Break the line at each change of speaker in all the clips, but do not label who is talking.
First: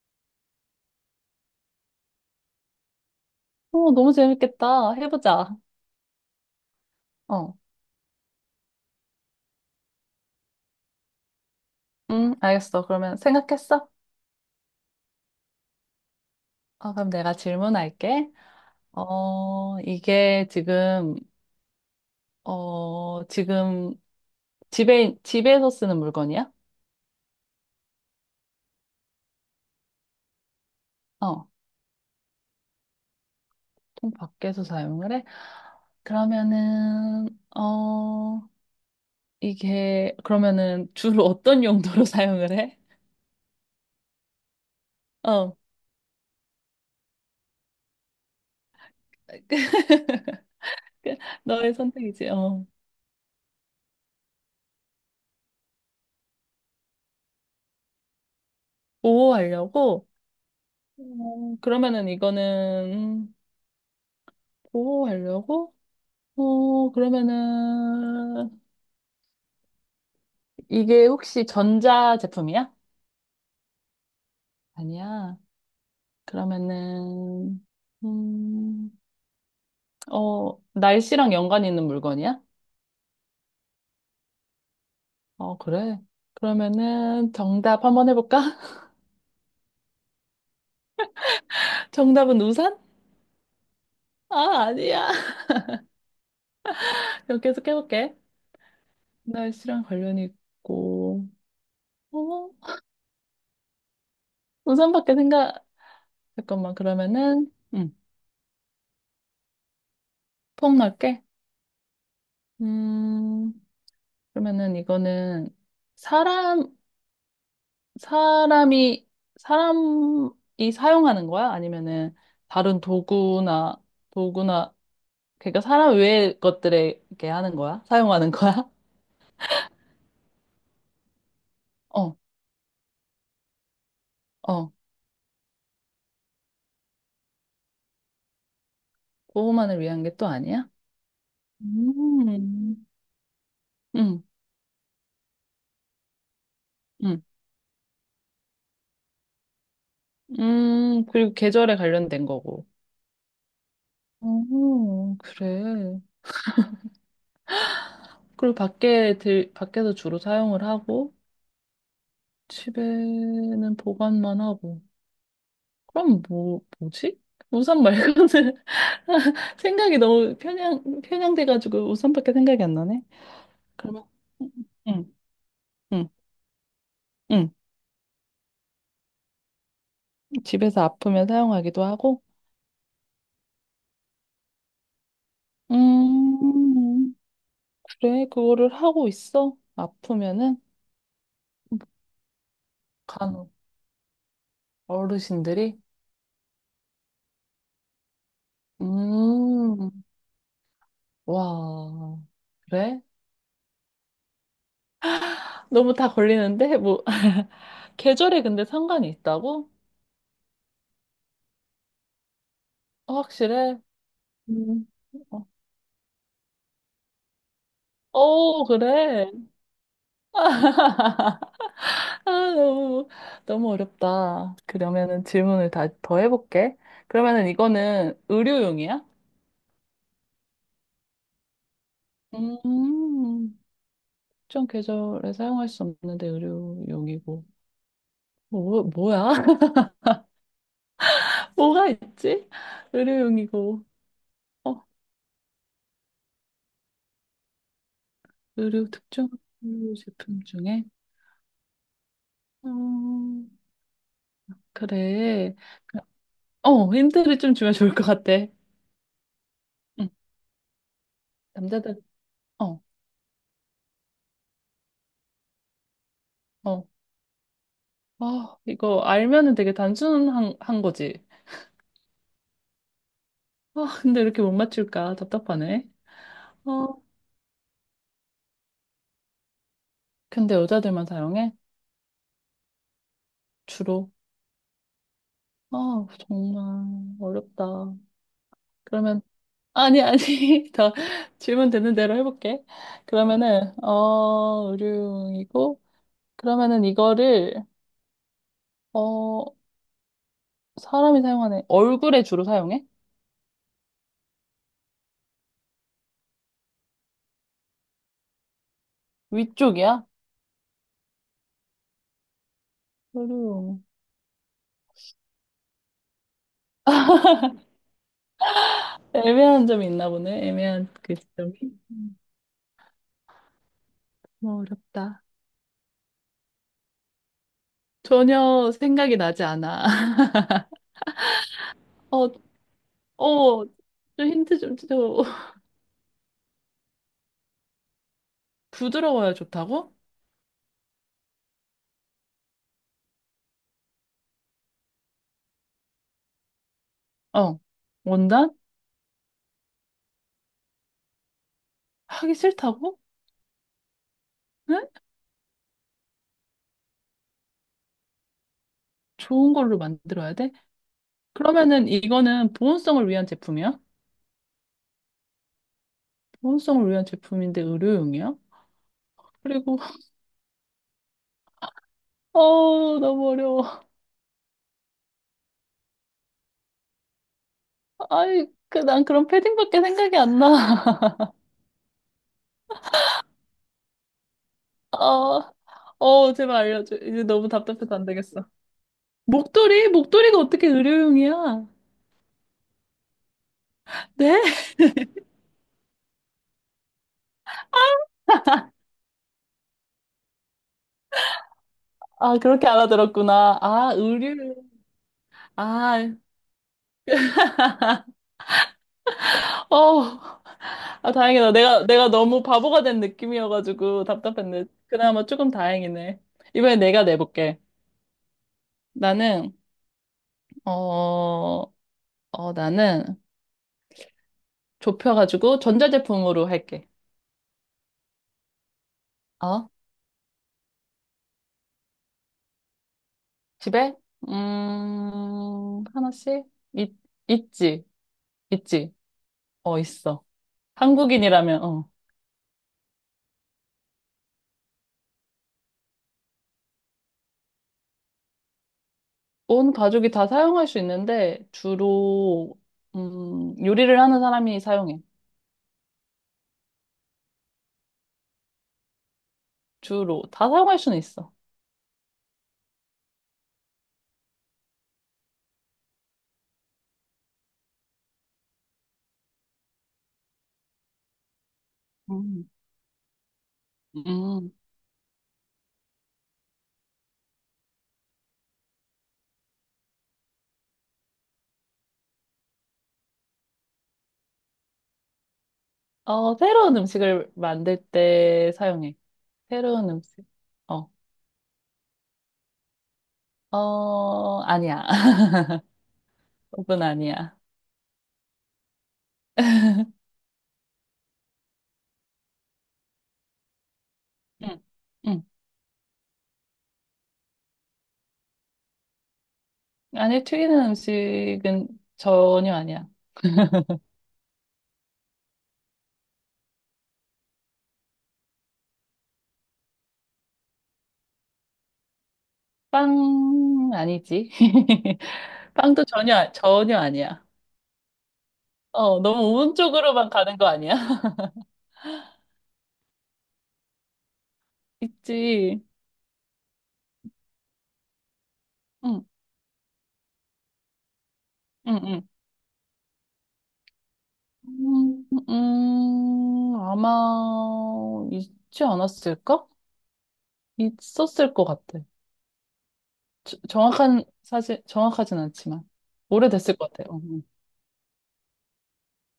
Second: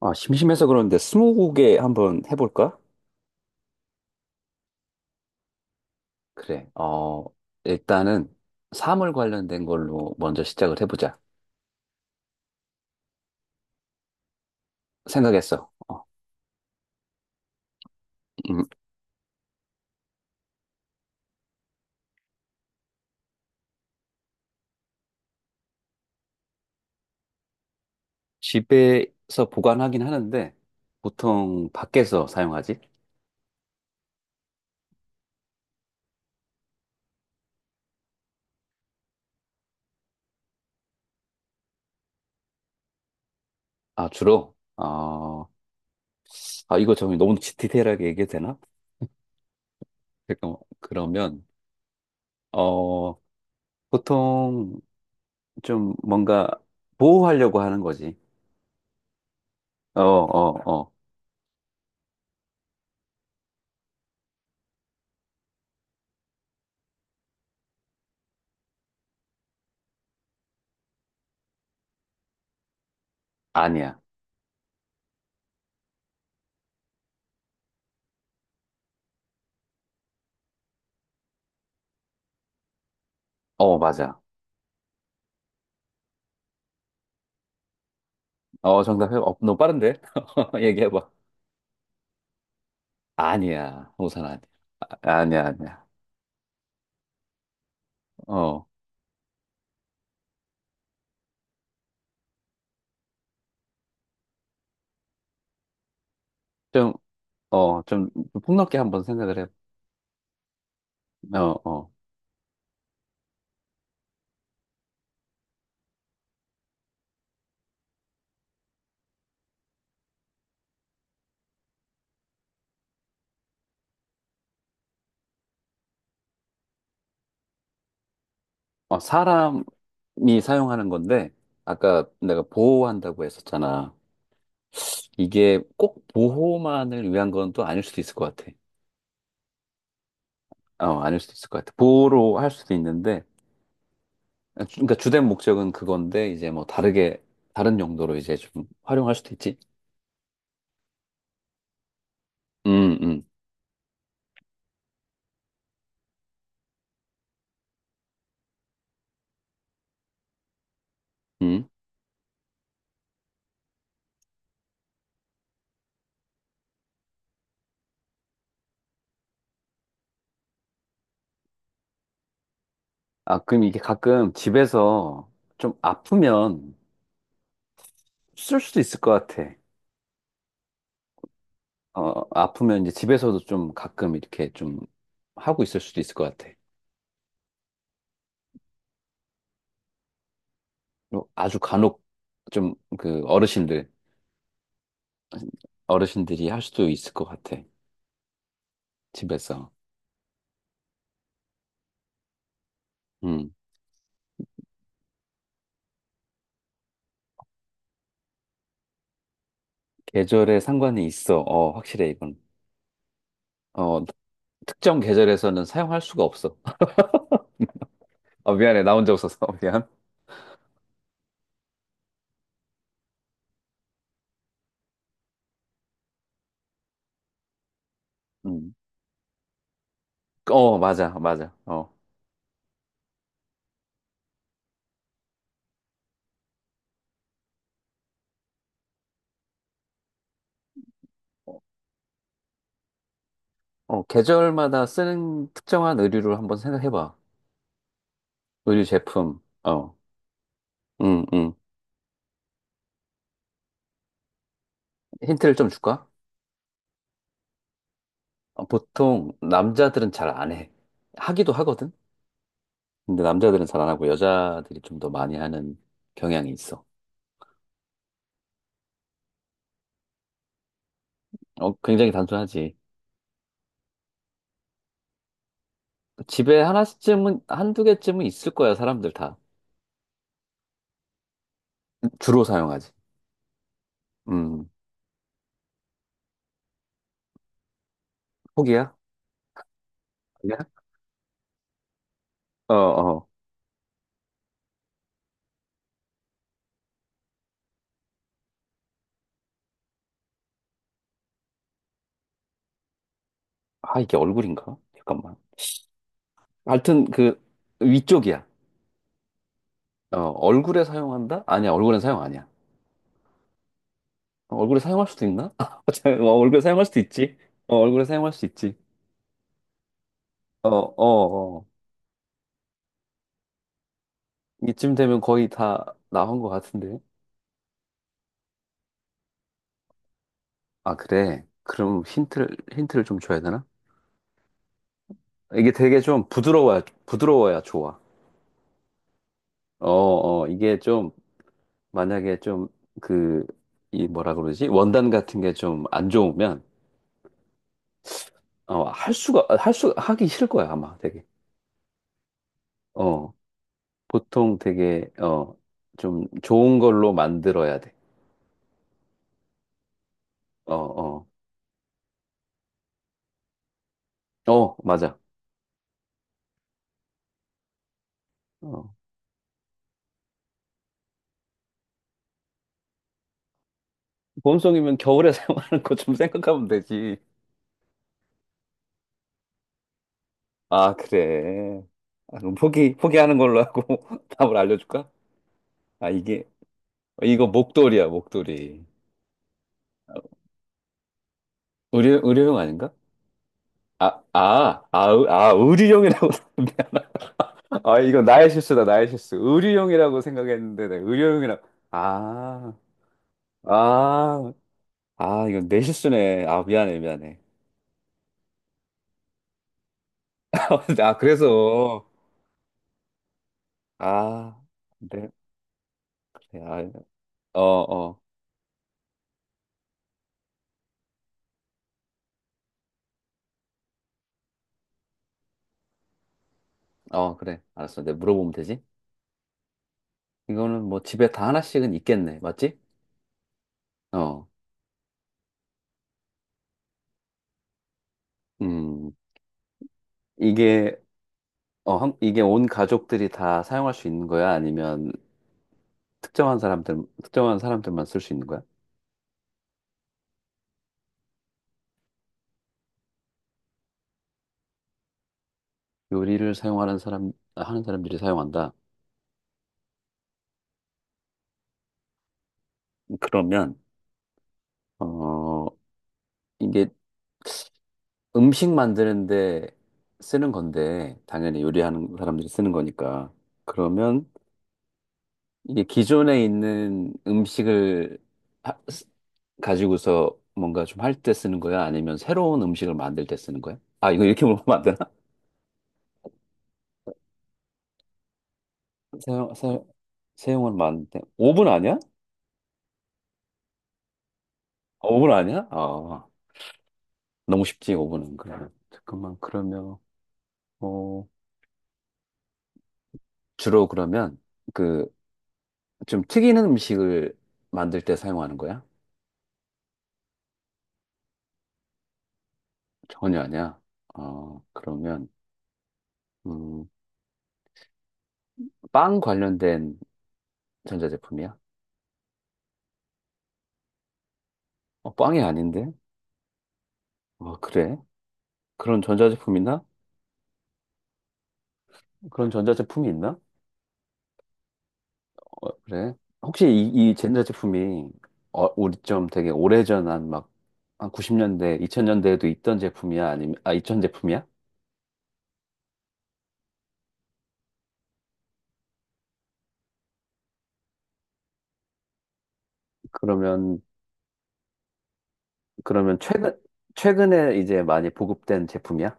아, 심심해서 그러는데 스무고개 한번 해볼까?
어, 너무 재밌겠다. 해보자.
그래.
어,
일단은 사물 관련된 걸로 먼저 시작을 해보자.
응 알겠어. 그러면 생각했어?
생각했어.
어, 그럼 내가 질문할게.
음,
어, 이게 지금 집에서 쓰는 물건이야?
집에서 보관하긴 하는데
어,
보통 밖에서 사용하지?
좀 밖에서 사용을 해? 그러면은, 어, 그러면은 주로 어떤 용도로 사용을 해?
아, 주로? 어,
어,
아, 이거 정말 너무 디테일하게 얘기해도 되나? 잠깐만. 그러면
너의 선택이지. 어,
어, 보통 좀 뭔가 보호하려고 하는 거지. 어,
보호하려고?
어, 어.
어, 그러면은 이거는, 보호하려고? 어, 그러면은, 이게 혹시 전자 제품이야?
아니야.
아니야. 그러면은, 음, 날씨랑 연관이 있는 물건이야?
어, 맞아.
어, 그래. 그러면은, 정답 한번 해볼까?
어, 정답해. 어, 너무 빠른데? 얘기해봐.
정답은 우산?
아니야. 우선 아니야.
아,
아,
아니야.
아니야, 아니야.
그럼 계속 해볼게.
어.
날씨랑 관련이 있고, 어, 우산밖에 생각, 잠깐만,
좀,
그러면은,
좀 폭넓게 한번 생각을 해.
폭 넓게?
어, 어.
음, 그러면은 이거는, 사람, 사람이, 사람이 사용하는 거야? 아니면은 다른 도구나, 그러니까 사람 외의 것들에 이렇게 하는 거야? 사용하는 거야?
어, 사람이 사용하는 건데, 아까
어,
내가 보호한다고 했었잖아.
어.
이게 꼭 보호만을 위한 건 또 아닐 수도 있을 것 같아.
보호만을 위한 게 또 아니야?
어, 아닐 수도 있을 것 같아. 보호로 할 수도
음.
있는데,
음.
그러니까 주된 목적은 그건데, 이제 뭐 다르게,
음.
다른 용도로 이제 좀 활용할 수도 있지.
음. 그리고 계절에 관련된 거고.
음, 음,
오, 그래. 그리고 밖에서 주로 사용을 하고,
음.
집에는 보관만 하고. 그럼 뭐지? 우산 말고는 생각이 너무 편향돼가지고 우산밖에 생각이 안 나네.
아, 그럼 이게
그러면,
가끔
응, 응,
집에서 좀
응.
아프면,
응.
쓸 수도 있을 것 같아.
집에서 아프면 사용하기도
어,
하고,
아프면 이제 집에서도 좀 가끔 이렇게 좀 하고 있을 수도 있을 것 같아.
음, 그래, 그거를 하고 있어. 아프면은,
뭐 아주 간혹 좀 그
간혹
어르신들,
어르신들이,
어르신들이 할 수도 있을 것 같아. 집에서.
음, 와, 그래?
음,
너무 다 걸리는데? 뭐, 계절에 근데 상관이 있다고?
계절에 상관이 있어. 어, 확실해, 이건.
어, 확실해?
어,
음.
특정
어,
계절에서는 사용할 수가 없어. 어,
어,
미안해. 나 혼자
그래.
없어서. 미안.
아, 너무, 너무 어렵다. 그러면은 질문을 다 더 해볼게. 그러면은 이거는
음.
의료용이야?
어, 맞아, 맞아. 어.
음, 특정 계절에 사용할 수 없는데 의료용이고. 뭐야? 뭐가 있지? 의료용이고.
어,
어,
계절마다 쓰는 특정한 의류를 한번 생각해봐. 의류
의료 특정
제품. 어.
의료 제품 중에?
음, 음.
음,
힌트를
그래.
좀 줄까?
어, 힌트를 좀 주면 좋을 것 같아.
어, 보통
응,
남자들은 잘 안 해. 하기도 하거든?
남자들, 어,
근데 남자들은 잘 안 하고 여자들이 좀 더 많이 하는 경향이 있어.
어. 아, 이거 알면은 되게 단순한 한 거지.
어, 굉장히 단순하지.
아, 근데 이렇게 못 맞출까? 답답하네.
집에
어,
하나쯤은, 한두 개쯤은 있을 거야, 사람들 다.
근데 여자들만 사용해?
주로 사용하지.
주로?
음,
아, 정말 어렵다.
포기야?
그러면, 아니, 아니,
아니야?
더 질문 되는 대로 해볼게.
어, 어.
그러면은, 의류이고 그러면은 이거를, 어, 사람이 사용하네. 얼굴에 주로 사용해?
아, 이게 얼굴인가? 잠깐만. 하여튼 그 위쪽이야.
위쪽이야?
어, 얼굴에 사용한다? 아니야, 얼굴엔 사용 아니야.
의류
어, 얼굴에 사용할 수도 있나? 어, 얼굴에 사용할 수도 있지. 어, 얼굴에 사용할 수 있지.
애매한 점이 있나 보네.
어,
애매한 그 점이.
어, 어.
음, 뭐
이쯤 되면
어렵다.
거의 다 나온 것 같은데.
전혀 생각이 나지 않아.
아, 그래. 그럼
어,
힌트를, 힌트를 좀 줘야 되나?
좀 힌트 좀 줘.
이게 되게 좀 부드러워야, 부드러워야 좋아.
부드러워야
어,
좋다고?
어, 이게 좀, 만약에 좀, 그, 이 뭐라 그러지? 원단 같은 게 좀 안 좋으면,
어. 원단?
어, 할 수가, 할 수, 하기 싫을 거야, 아마 되게.
하기 싫다고?
어, 보통
응?
되게, 어, 좀 좋은 걸로 만들어야 돼.
좋은 걸로 만들어야 돼?
어, 어,
그러면은 이거는 보온성을 위한 제품이야?
어, 맞아.
보온성을 위한 제품인데 의료용이야?
어.
그리고 너무 어려워.
봄송이면 겨울에 사용하는 거 좀 생각하면 되지.
아이 그난 그런 패딩밖에 생각이 안 나.
아, 그래. 아, 그럼 포기, 포기하는 걸로 하고 답을 알려줄까?
어,
아,
어
이게,
제발 알려줘. 이제
이거
너무 답답해서 안
목도리야,
되겠어.
목도리.
목도리? 목도리가 어떻게 의료용이야?
의료, 의료용 아닌가?
네?
아, 의료용이라고. 미안하다. 아, 이거 나의 실수다, 나의 실수. 의료용이라고 생각했는데, 내 의료용이라고.
아 그렇게
아,
알아들었구나. 아
아,
의료용.
아, 이건 내
아
실수네. 아, 미안해, 미안해.
어. 아,
아,
다행이다. 내가,
그래서,
내가 너무 바보가 된 느낌이어가지고
아,
답답했네. 그나마
그래,
조금 다행이네.
그래,
이번에
아,
내가 내볼게.
어, 어,
나는, 어, 어, 나는 좁혀가지고 전자제품으로 할게.
어, 그래. 알았어. 내가 물어보면 되지?
어?
이거는 뭐 집에 다 하나씩은 있겠네. 맞지?
집에?
어,
하나씩? 있, 있지. 있지.
음,
어, 있어.
이게,
한국인이라면, 어.
이게 온 가족들이 다 사용할 수 있는 거야? 아니면 특정한 사람들, 특정한 사람들만 쓸 수 있는 거야?
온 가족이 다 사용할 수 있는데, 주로, 요리를 하는 사람이 사용해.
요리를 사용하는 사람, 하는 사람들이 사용한다.
주로. 다 사용할 수는 있어.
그러면, 어, 이게 음식 만드는데 쓰는 건데, 당연히 요리하는 사람들이
음.
쓰는 거니까. 그러면
음.
이게 기존에 있는 음식을 하- 쓰- 가지고서 뭔가 좀 할 때 쓰는 거야? 아니면 새로운 음식을 만들 때 쓰는 거야? 아, 이거 이렇게 물어보면 안 되나?
어, 새로운 음식을 만들 때 사용해.
사용, 사용,
새로운 음식.
사용은
어,
많은데. 5분 아니야?
어, 아니야.
어, 5분 아니야? 아,
오븐 아니야.
너무 쉽지, 5분은 그러면. 잠깐만, 그러면, 어, 주로 그러면,
응,
그,
응.
좀 튀기는 음식을 만들 때 사용하는 거야?
아니, 튀기는 음식은 전혀 아니야.
전혀 아니야. 어, 그러면, 음, 빵 관련된 전자제품이야?
빵, 아니지.
어, 빵이
빵도
아닌데?
전혀 아니야.
어, 그래?
어,
그런
너무
전자제품 있나?
오른쪽으로만 가는 거 아니야?
그런 전자제품이 있나?
있지.
어, 그래? 혹시 이 젠자 제품이 어, 우리
응,
좀 되게 오래전 한 막, 한 90년대,
응, 응.
2000년대에도 있던 제품이야? 아니면, 아, 2000 제품이야?
아마 있지 않았을까? 있었을 것 같아. 저-
그러면,
정확한 사실 정확하진 않지만
그러면
오래됐을
최근,
것 같아요. 음.
최근에 이제 많이 보급된 제품이야?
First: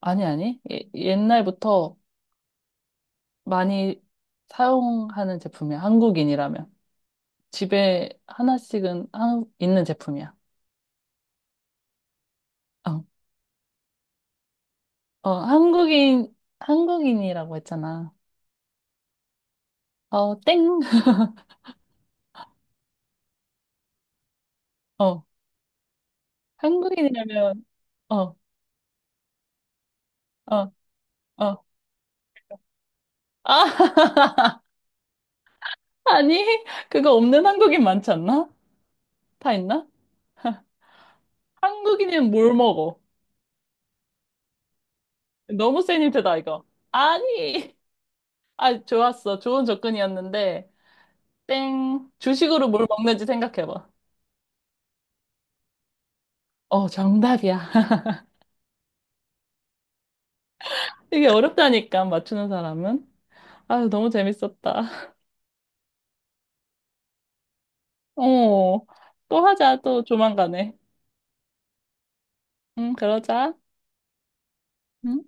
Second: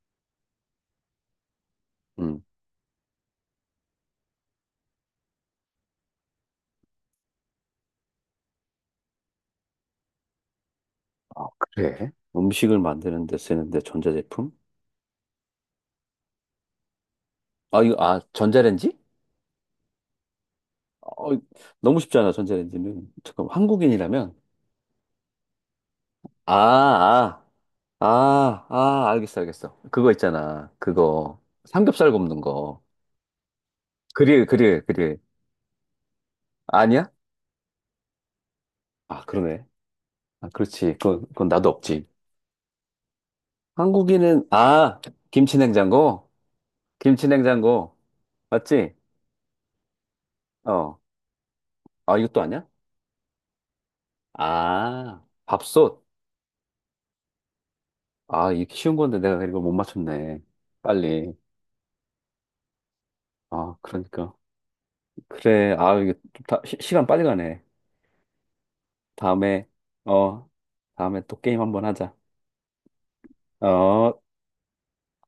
아니 아니 옛날부터
음.
많이 사용하는 제품이야. 한국인이라면 집에 하나씩은 있는 제품이야.
아, 그래? 음식을
어,
만드는 데 쓰는데 전자제품?
어, 한국인이라고
아, 이거,
했잖아.
아, 전자레인지?
어, 땡.
어, 너무 쉽잖아, 전자레인지는. 잠깐, 한국인이라면?
어,
아, 아,
한국인이라면 어,
아, 알겠어, 알겠어. 그거 있잖아.
어,
그거.
어.
삼겹살 굽는 거.
아,
그릴.
아니
아니야?
그거 없는 한국인 많지 않나?
아,
다
그러네.
있나?
아, 그렇지. 그건, 그건 나도 없지.
한국인은 뭘 먹어?
한국인은, 아,
너무 센
김치냉장고?
힌트다 이거. 아니.
김치냉장고.
아,
맞지?
좋았어. 좋은 접근이었는데,
어.
땡.
아, 이것도 아니야?
주식으로 뭘 먹는지 생각해봐.
아, 밥솥.
어, 정답이야.
아, 이게 쉬운 건데 내가 이걸 못 맞췄네.
이게
빨리.
어렵다니까, 맞추는 사람은.
아,
아유, 너무
그러니까.
재밌었다.
그래. 아, 이게 좀 시간 빨리 가네.
어, 또
다음에,
하자, 또
어,
조만간에.
다음에 또 게임 한번 하자.
응, 그러자.
어.
응?